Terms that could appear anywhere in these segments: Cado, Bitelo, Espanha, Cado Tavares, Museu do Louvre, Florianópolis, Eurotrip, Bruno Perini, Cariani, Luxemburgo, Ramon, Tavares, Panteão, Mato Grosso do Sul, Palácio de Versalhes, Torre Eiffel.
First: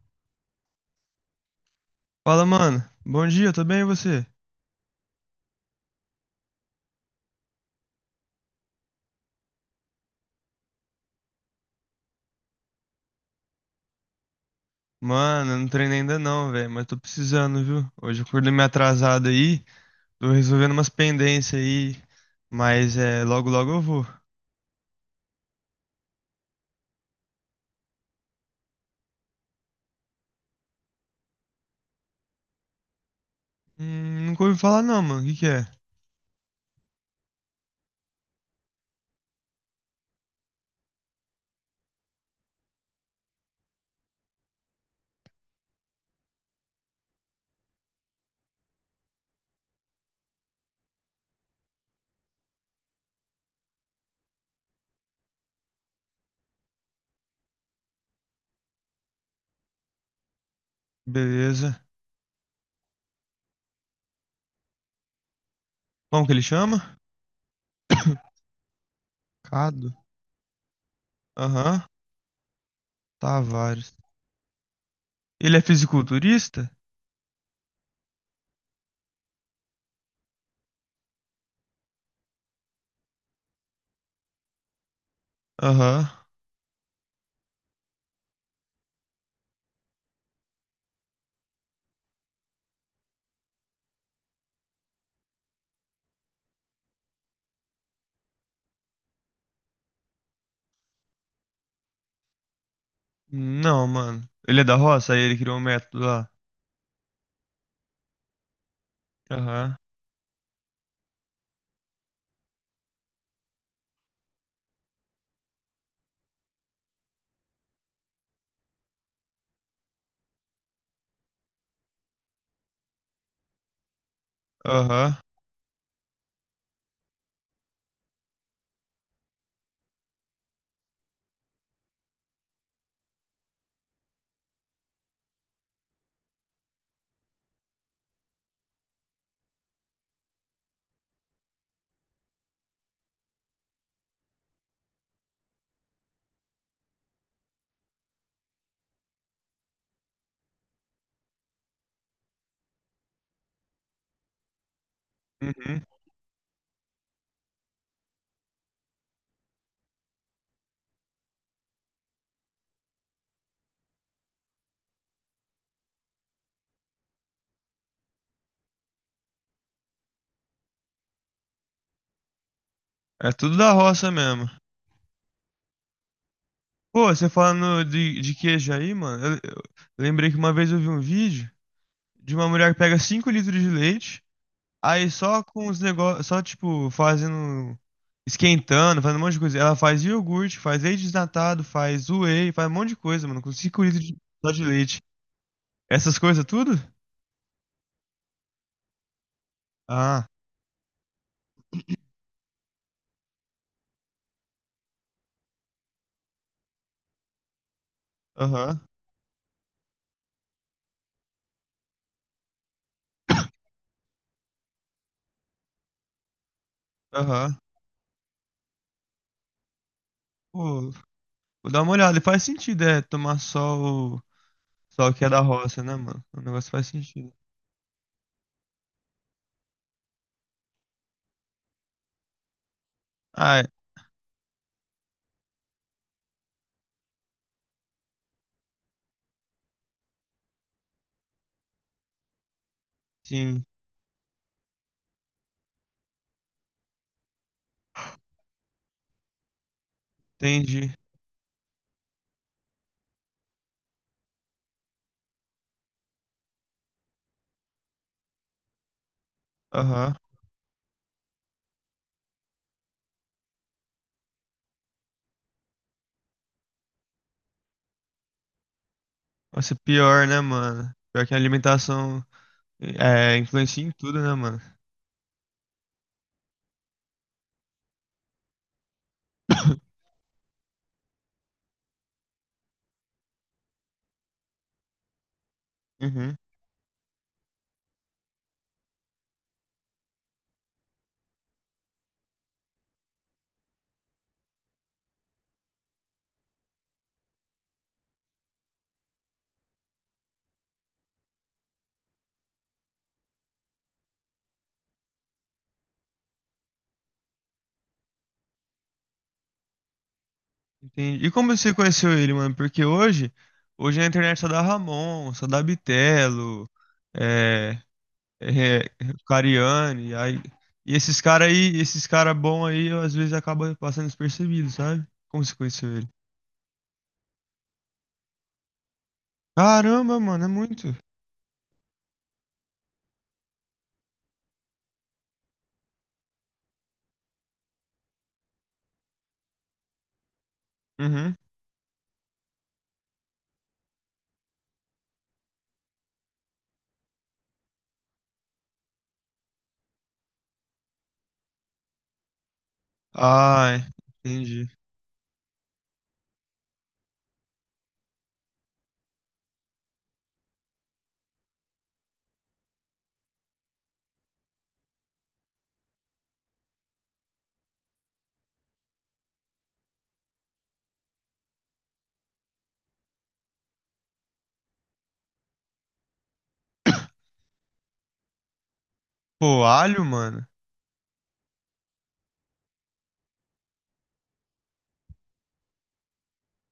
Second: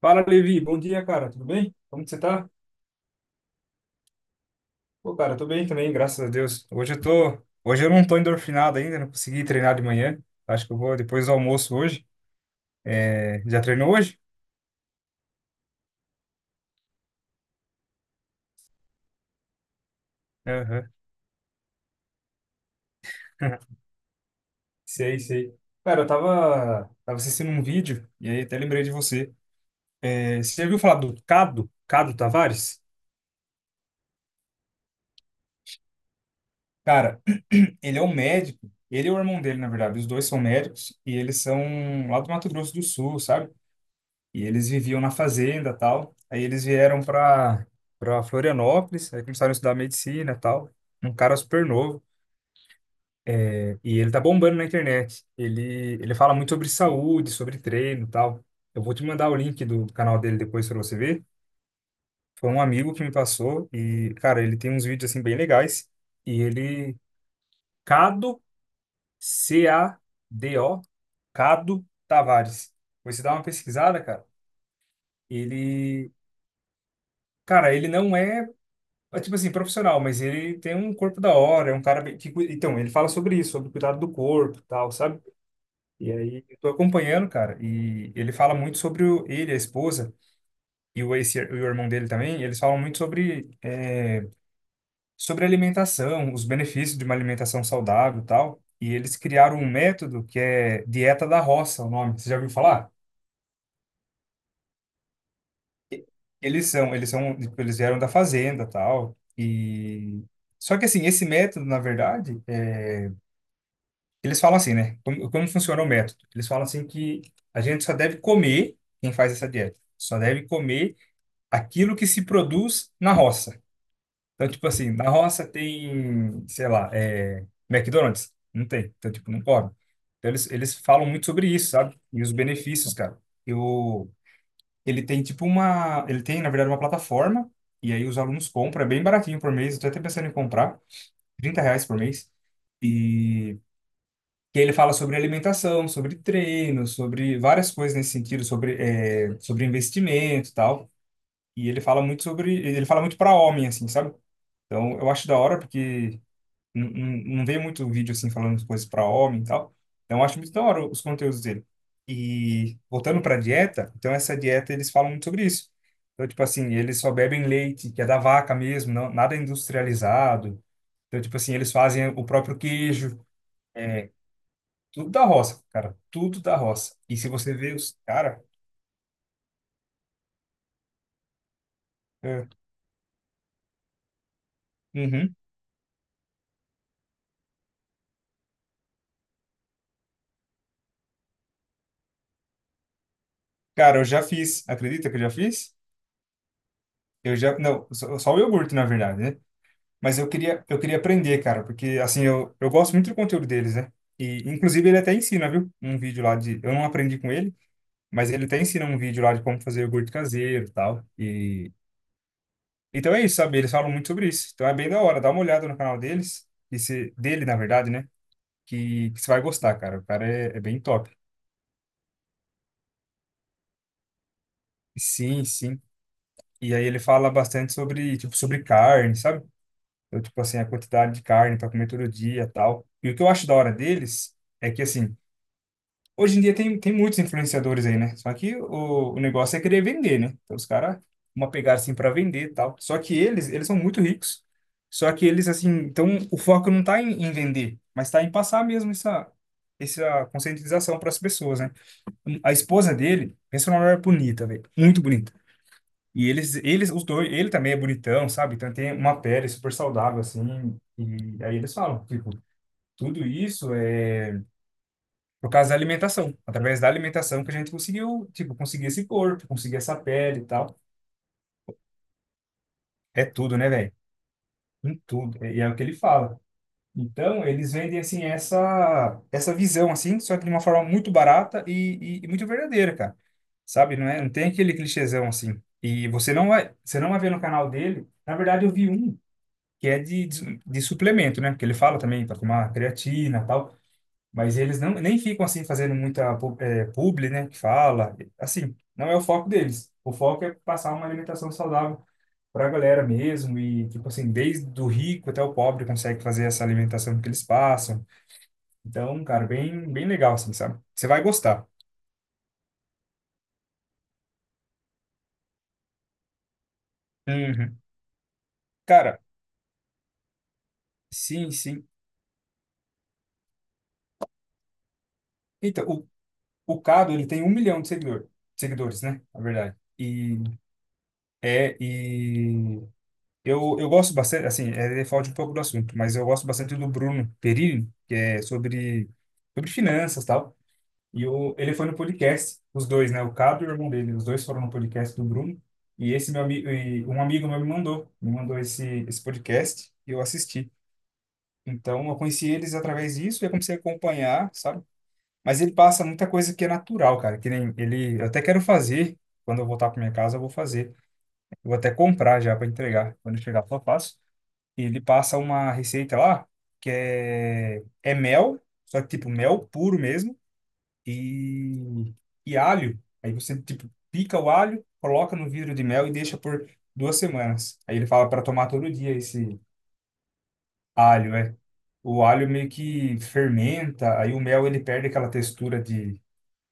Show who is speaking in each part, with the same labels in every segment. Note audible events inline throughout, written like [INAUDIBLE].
Speaker 1: Fala, Levi. Bom dia, cara. Tudo bem? Como que você
Speaker 2: Fala,
Speaker 1: tá?
Speaker 2: mano. Bom dia, tudo bem e você?
Speaker 1: Pô, cara, eu tô bem também, graças a Deus. Hoje eu tô... Hoje eu não tô endorfinado ainda, não consegui treinar de manhã. Acho que eu vou depois do almoço hoje. É, já treinou hoje?
Speaker 2: Mano, eu não treinei ainda não, velho, mas tô precisando, viu? Hoje eu acordei meio atrasado aí, tô resolvendo umas
Speaker 1: Aham.
Speaker 2: pendências aí, mas é, logo logo
Speaker 1: [LAUGHS]
Speaker 2: eu vou.
Speaker 1: Sei, sei. Cara, eu tava... tava assistindo um vídeo e aí até lembrei de você. É, você já viu falar do Cado? Cado Tavares?
Speaker 2: Nunca ouvi falar não, mano. O que que é?
Speaker 1: Cara, [CLEARS THROAT] ele é um médico. Ele e o irmão dele, na verdade. Os dois são médicos e eles são lá do Mato Grosso do Sul, sabe? E eles viviam na fazenda, tal. Aí eles vieram para Florianópolis, aí começaram a estudar medicina, tal. Um cara super novo e ele tá bombando na internet. Ele fala muito sobre saúde, sobre treino, tal. Eu vou te mandar o link do canal dele depois para você ver.
Speaker 2: Beleza.
Speaker 1: Foi um amigo que me passou e, cara, ele tem uns vídeos assim bem legais.
Speaker 2: Como que
Speaker 1: E
Speaker 2: ele chama?
Speaker 1: ele
Speaker 2: [COUGHS]
Speaker 1: Cado, C
Speaker 2: Cado.
Speaker 1: A D O,
Speaker 2: Aham.
Speaker 1: Cado Tavares. Você dá uma
Speaker 2: Tavares.
Speaker 1: pesquisada, cara.
Speaker 2: Ele é
Speaker 1: Ele,
Speaker 2: fisiculturista?
Speaker 1: cara, ele não é. É tipo assim, profissional, mas ele tem um corpo da hora, é um cara bem- que, cui- então, ele fala sobre isso, sobre o cuidado do corpo, e tal, sabe? E
Speaker 2: Aham.
Speaker 1: aí eu tô acompanhando, cara, e ele fala muito sobre o, ele, a esposa e o ex, e o irmão dele também, eles falam muito sobre sobre alimentação, os benefícios de uma alimentação saudável, e tal. E eles criaram um método que é dieta da roça, o nome. Você já ouviu falar?
Speaker 2: Não, mano. Ele é da roça? Aí ele criou um método lá.
Speaker 1: Eles são, tipo, eles vieram da fazenda, tal,
Speaker 2: Aham.
Speaker 1: e só que assim, esse método, na verdade, é, eles falam assim, né? Como, como funciona o método? Eles falam assim que a gente só deve comer, quem faz essa dieta, só deve comer aquilo que se produz na roça. Então, tipo assim, na
Speaker 2: Aham.
Speaker 1: roça tem, sei lá, McDonald's? Não tem. Então, tipo, não come. Então, eles falam muito sobre isso, sabe? E os benefícios, cara. Eu, ele tem, tipo, uma... Ele tem, na verdade, uma plataforma, e aí os alunos compram, é bem baratinho por mês, eu tô até pensando em comprar, 30 reais por mês. E que ele fala sobre alimentação, sobre treino, sobre várias coisas nesse sentido, sobre, sobre investimento e tal. E ele fala muito sobre, ele fala muito para homem, assim, sabe? Então, eu acho da hora
Speaker 2: Uhum.
Speaker 1: porque não, não vê muito vídeo, assim, falando de coisas para homem e tal. Então, eu acho muito da hora os conteúdos dele. E voltando para dieta, então essa dieta eles falam muito sobre isso. Então, tipo assim, eles só bebem leite, que é da vaca mesmo, não, nada industrializado. Então, tipo assim, eles fazem o próprio queijo,
Speaker 2: É tudo da
Speaker 1: eh,
Speaker 2: roça mesmo.
Speaker 1: tudo da roça, cara. Tudo da roça.
Speaker 2: Pô,
Speaker 1: E
Speaker 2: você
Speaker 1: se você vê
Speaker 2: falando
Speaker 1: os.
Speaker 2: de
Speaker 1: Cara.
Speaker 2: queijo aí, mano, eu lembrei que uma vez eu vi um vídeo de uma
Speaker 1: É,
Speaker 2: mulher que pega 5 litros de leite, aí
Speaker 1: uhum.
Speaker 2: só com os negócios, só tipo, fazendo, esquentando, fazendo um monte de coisa. Ela faz iogurte, faz leite desnatado, faz whey, faz um monte de coisa, mano, com 5
Speaker 1: Cara,
Speaker 2: litros
Speaker 1: eu
Speaker 2: de,
Speaker 1: já
Speaker 2: só
Speaker 1: fiz.
Speaker 2: de leite.
Speaker 1: Acredita que eu já fiz?
Speaker 2: Essas coisas tudo?
Speaker 1: Eu já. Não, só, só o iogurte, na verdade, né? Mas
Speaker 2: Ah,
Speaker 1: eu queria aprender, cara, porque assim, eu gosto muito do conteúdo deles, né? E, inclusive, ele até ensina, viu? Um vídeo lá de. Eu não aprendi com ele, mas ele até
Speaker 2: aham,
Speaker 1: ensina um vídeo lá de como fazer iogurte caseiro e tal. E. Então é isso, sabe? Eles falam muito sobre isso. Então é bem da hora. Dá uma olhada no canal deles. E se, dele,
Speaker 2: aham.
Speaker 1: na verdade, né? Que você vai gostar, cara. O cara é bem
Speaker 2: Pô,
Speaker 1: top.
Speaker 2: vou dar uma olhada, e faz sentido, é, tomar só só o que é da
Speaker 1: Sim, sim.
Speaker 2: roça, né, mano? O negócio
Speaker 1: E aí
Speaker 2: faz
Speaker 1: ele fala
Speaker 2: sentido.
Speaker 1: bastante sobre, tipo, sobre carne, sabe? Então, tipo assim, a quantidade de carne para comer todo dia, tal. E o que eu acho da
Speaker 2: Ah, é,
Speaker 1: hora deles é que assim, hoje em dia tem, tem muitos influenciadores aí, né? Só que o negócio é querer vender, né? Então os caras uma pegada assim para vender, tal. Só que eles,
Speaker 2: sim,
Speaker 1: eles são muito ricos. Só que eles assim, então o foco não tá em, em vender, mas tá em passar mesmo essa essa
Speaker 2: entendi.
Speaker 1: conscientização para as pessoas, né? A esposa dele, pensa numa mulher bonita, velho, muito bonita. E eles, os dois, ele também é bonitão, sabe? Então tem uma pele super
Speaker 2: Aham.
Speaker 1: saudável, assim. E aí eles falam, tipo, tudo isso é por causa da alimentação. Através da alimentação que a gente conseguiu, tipo, conseguir esse corpo,
Speaker 2: Nossa,
Speaker 1: conseguir essa
Speaker 2: pior, né,
Speaker 1: pele e tal.
Speaker 2: mano? Pior que a alimentação
Speaker 1: É
Speaker 2: é,
Speaker 1: tudo, né,
Speaker 2: influencia em
Speaker 1: velho?
Speaker 2: tudo, né, mano?
Speaker 1: Em tudo. E é o que ele fala. Então, eles vendem, assim, essa visão,
Speaker 2: [COUGHS]
Speaker 1: assim, só que de uma forma muito barata e muito verdadeira, cara. Sabe? Não é, não tem aquele clichêzão, assim. E
Speaker 2: Uhum.
Speaker 1: você não vai ver no canal dele. Na verdade, eu vi um. Que é de, de suplemento, né? Porque ele fala também para tomar creatina e tal, mas eles não nem ficam assim fazendo muita pu- publi, né? Que fala, assim, não é o foco deles. O foco é passar uma alimentação saudável para a galera mesmo e tipo assim, desde o rico até o pobre consegue fazer essa alimentação que eles passam. Então, cara, bem legal assim, sabe? Você vai
Speaker 2: Entendi. E como
Speaker 1: gostar.
Speaker 2: você conheceu ele, mano? Porque hoje a internet só dá Ramon, só dá Bitelo, é,
Speaker 1: Uhum.
Speaker 2: é, é,
Speaker 1: Cara,
Speaker 2: Cariani, aí, e esses caras
Speaker 1: sim,
Speaker 2: aí,
Speaker 1: sim.
Speaker 2: esses caras bons aí, às vezes acaba passando despercebido, sabe? Como você
Speaker 1: Então,
Speaker 2: conheceu ele?
Speaker 1: o Cado, ele tem 1 milhão de seguidor, seguidores, né? Na verdade.
Speaker 2: Caramba,
Speaker 1: E
Speaker 2: mano, é muito.
Speaker 1: é, e eu gosto bastante, assim, é falta um pouco do assunto, mas eu gosto bastante do Bruno Perini, que é sobre, sobre finanças e tal. E
Speaker 2: Uhum.
Speaker 1: o, ele foi no podcast, os dois, né? O Cabo e o irmão dele, os dois foram no podcast do Bruno. E esse meu amigo, e um amigo meu me mandou esse, esse podcast e eu assisti. Então eu conheci eles através disso e eu comecei a
Speaker 2: Ai,
Speaker 1: acompanhar,
Speaker 2: entendi.
Speaker 1: sabe? Mas ele passa muita coisa que é natural, cara, que nem ele, eu até quero fazer, quando eu voltar para minha casa, eu vou fazer. Eu vou até comprar já para entregar, quando eu chegar, só faço. Ele passa uma receita lá que é, é mel, só que tipo mel puro mesmo, e, e alho. Aí você tipo pica o alho, coloca no vidro de mel e deixa por 2 semanas. Aí ele fala para tomar todo dia esse
Speaker 2: Pô, alho, mano.
Speaker 1: alho, é. O alho meio que fermenta, aí o mel ele perde aquela textura de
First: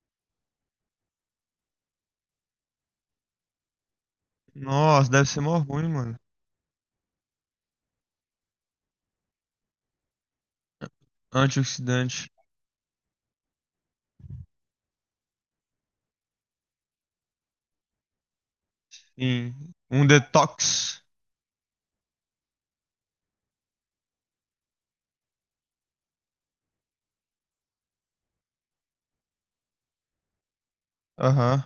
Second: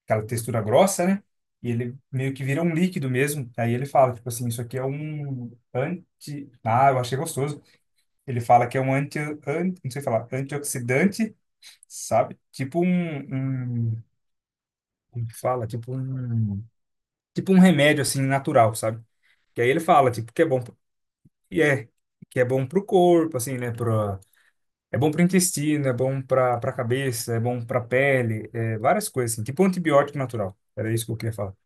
Speaker 1: aquela textura grossa, né? E ele meio que vira um líquido mesmo. Aí ele fala, tipo assim, isso aqui é
Speaker 2: Nossa, deve ser
Speaker 1: um
Speaker 2: mó ruim, mano.
Speaker 1: anti... Ah, eu achei gostoso. Ele fala que é um anti, an- não sei falar, antioxidante,
Speaker 2: Antioxidante.
Speaker 1: sabe? Tipo um, um, como que fala? Tipo um remédio assim natural, sabe? Que aí
Speaker 2: Sim.
Speaker 1: ele
Speaker 2: Um
Speaker 1: fala tipo que é bom pro-
Speaker 2: detox.
Speaker 1: e é que é bom pro corpo, assim, né, pro é bom pro intestino, é bom pra para cabeça, é bom pra pele, é várias coisas assim, tipo um antibiótico natural. Era isso que eu queria falar.
Speaker 2: Aham.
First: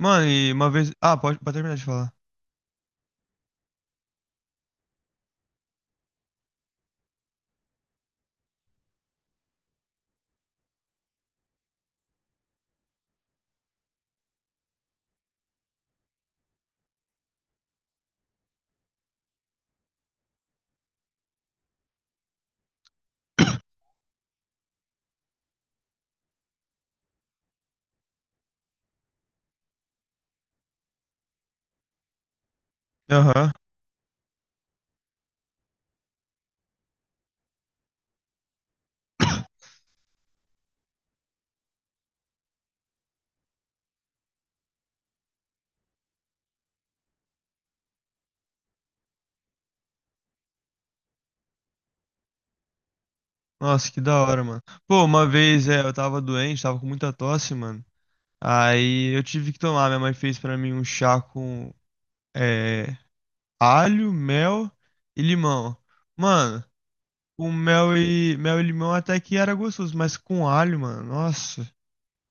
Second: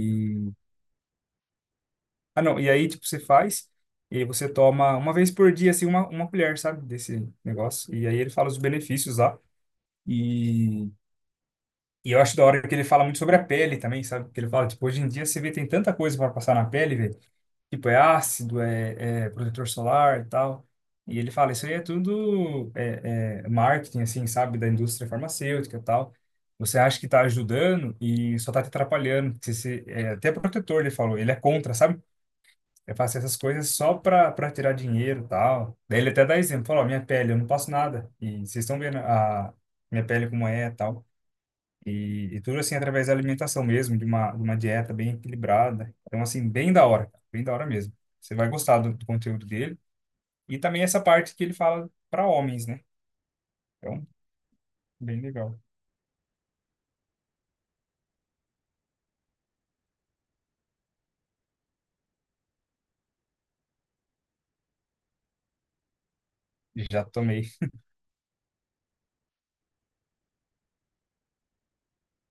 Speaker 2: Mano, e uma vez. Ah, pode, terminar de falar.
Speaker 1: ah não, e aí tipo você faz e aí você toma uma vez por dia assim uma colher, sabe, desse negócio. E aí ele fala os benefícios lá. E e eu acho da hora que ele fala muito sobre a pele também, sabe? Que ele fala, tipo, hoje em dia você vê tem tanta coisa para passar na pele, velho. Tipo, é ácido, é protetor solar e tal. E ele fala, isso aí é tudo é marketing, assim, sabe? Da indústria farmacêutica e tal. Você acha que tá ajudando e só tá te atrapalhando. Você, se- até protetor, ele falou, ele é contra, sabe? É fazer essas
Speaker 2: Aham.
Speaker 1: coisas só pra, pra tirar dinheiro e tal. Daí ele até dá exemplo, falou, ó, minha pele, eu não passo nada. E vocês estão vendo a minha pele como é e tal. E tudo assim através da alimentação mesmo, de uma dieta bem equilibrada. Então, assim, bem da hora, cara, bem da hora mesmo. Você vai gostar do, do conteúdo dele. E também essa parte que ele fala para homens, né?
Speaker 2: Nossa, que
Speaker 1: Então,
Speaker 2: da hora, mano. Pô,
Speaker 1: bem
Speaker 2: uma
Speaker 1: legal.
Speaker 2: vez é, eu tava doente, tava com muita tosse, mano. Aí eu tive que tomar. Minha mãe fez pra mim um chá com é, alho, mel e limão. Mano,
Speaker 1: Já tomei.
Speaker 2: com mel mel e limão até que era gostoso, mas com alho, mano. Nossa,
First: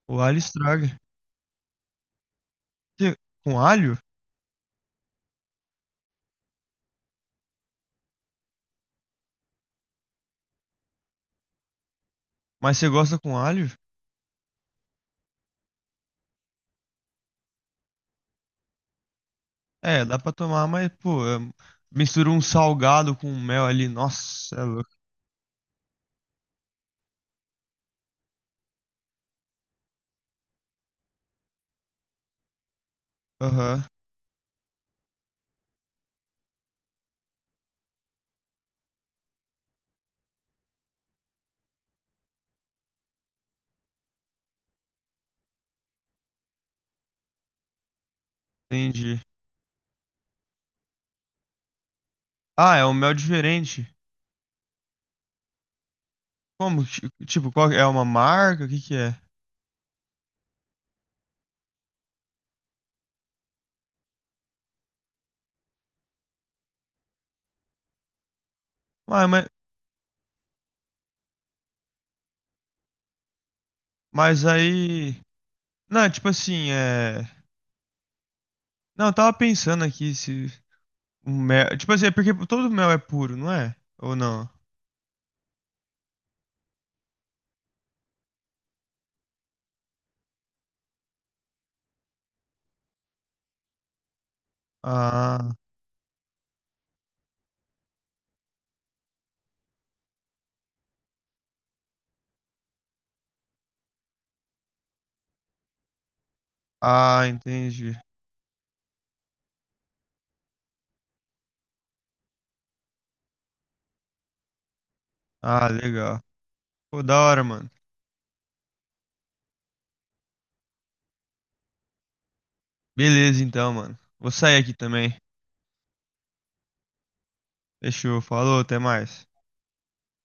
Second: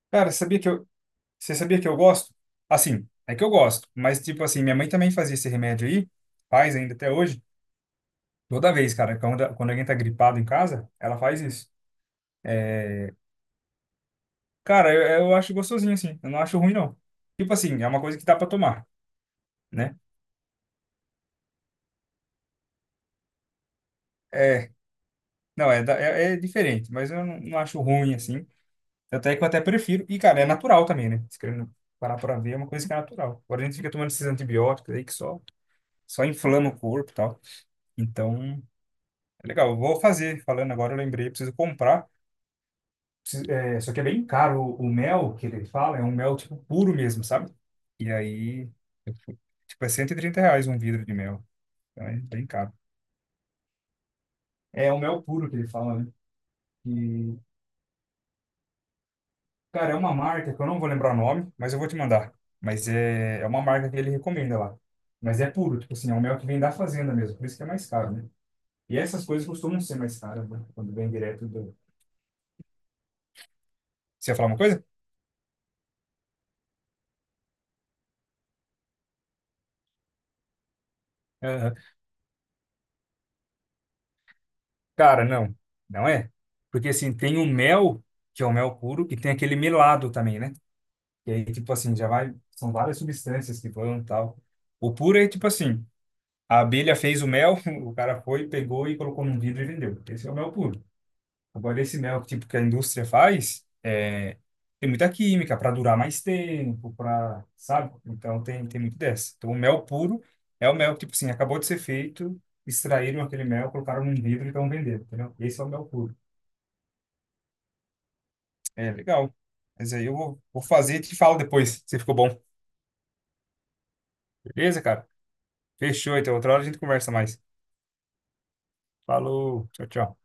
Speaker 2: o
Speaker 1: Cara,
Speaker 2: alho
Speaker 1: sabia que eu,
Speaker 2: estraga.
Speaker 1: você sabia que eu gosto? Assim,
Speaker 2: Você-
Speaker 1: é que eu
Speaker 2: Com
Speaker 1: gosto,
Speaker 2: alho?
Speaker 1: mas tipo assim, minha mãe também fazia esse remédio aí, faz ainda até hoje. Toda vez, cara, quando, quando alguém tá gripado em casa, ela faz isso.
Speaker 2: Mas você
Speaker 1: É,
Speaker 2: gosta com alho?
Speaker 1: cara, eu acho gostosinho assim, eu não acho ruim não. Tipo assim, é uma coisa que dá para tomar, né?
Speaker 2: É, dá pra tomar, mas, pô, é- mistura um salgado com mel ali. Nossa, é
Speaker 1: É,
Speaker 2: louco.
Speaker 1: não, é, da- é, é diferente, mas eu não, não acho ruim assim. Até que eu até prefiro. E, cara, é natural também, né? Se querendo parar pra ver, é uma coisa que é natural. Agora a gente
Speaker 2: Aham,
Speaker 1: fica tomando esses antibióticos aí que só, só inflama o corpo e tal. Então, é legal. Eu vou fazer. Falando agora, eu lembrei, preciso comprar. Preciso- só que é bem caro o mel que ele fala, é um mel tipo puro mesmo, sabe? E aí, eu
Speaker 2: entendi.
Speaker 1: fui- tipo, é 130 reais um vidro de mel. Então é bem caro.
Speaker 2: Ah, é um mel diferente.
Speaker 1: É o mel puro que ele fala,
Speaker 2: Como? Ti-
Speaker 1: né?
Speaker 2: Tipo, qual é? É uma marca? O que que é?
Speaker 1: Cara, é uma marca que eu não vou lembrar o nome, mas eu vou te mandar. Mas é, é uma marca que ele recomenda lá. Mas é puro, tipo assim, é um mel que vem da fazenda mesmo, por isso que é mais caro, né? E essas
Speaker 2: Ué,
Speaker 1: coisas costumam ser mais caras, né? Quando vem direto do... Você ia
Speaker 2: mas
Speaker 1: falar uma coisa?
Speaker 2: aí. Não, é tipo assim, é. Não, eu tava pensando aqui se. Um
Speaker 1: Aham.
Speaker 2: mel. Tipo assim, é porque todo mel é puro, não é? Ou não?
Speaker 1: Cara, não. Não é. Porque assim, tem o mel, que é o mel puro, e tem aquele melado também, né? E aí, tipo assim, já vai... São várias substâncias que vão e tal. O puro é
Speaker 2: Ah,
Speaker 1: tipo assim, a abelha fez o mel, [LAUGHS] o cara foi, pegou e colocou num vidro e vendeu. Esse é o mel puro. Agora, esse mel tipo, que a indústria faz, tem muita química para durar mais tempo,
Speaker 2: ah,
Speaker 1: para,
Speaker 2: entendi.
Speaker 1: sabe? Então, tem, tem muito dessa. Então, o mel puro é o mel que, tipo assim, acabou de ser feito, extraíram aquele mel, colocaram num vidro e estão vendendo, entendeu? Esse é
Speaker 2: Ah,
Speaker 1: o mel puro.
Speaker 2: legal. Pô, da hora, mano.
Speaker 1: É, legal. Mas aí eu vou, vou fazer e te falo depois se ficou bom.
Speaker 2: Beleza, então, mano. Vou sair aqui
Speaker 1: Beleza, cara?
Speaker 2: também.
Speaker 1: Fechou, então. Outra hora a gente conversa mais.
Speaker 2: Fechou, falou, até mais.
Speaker 1: Falou, tchau, tchau.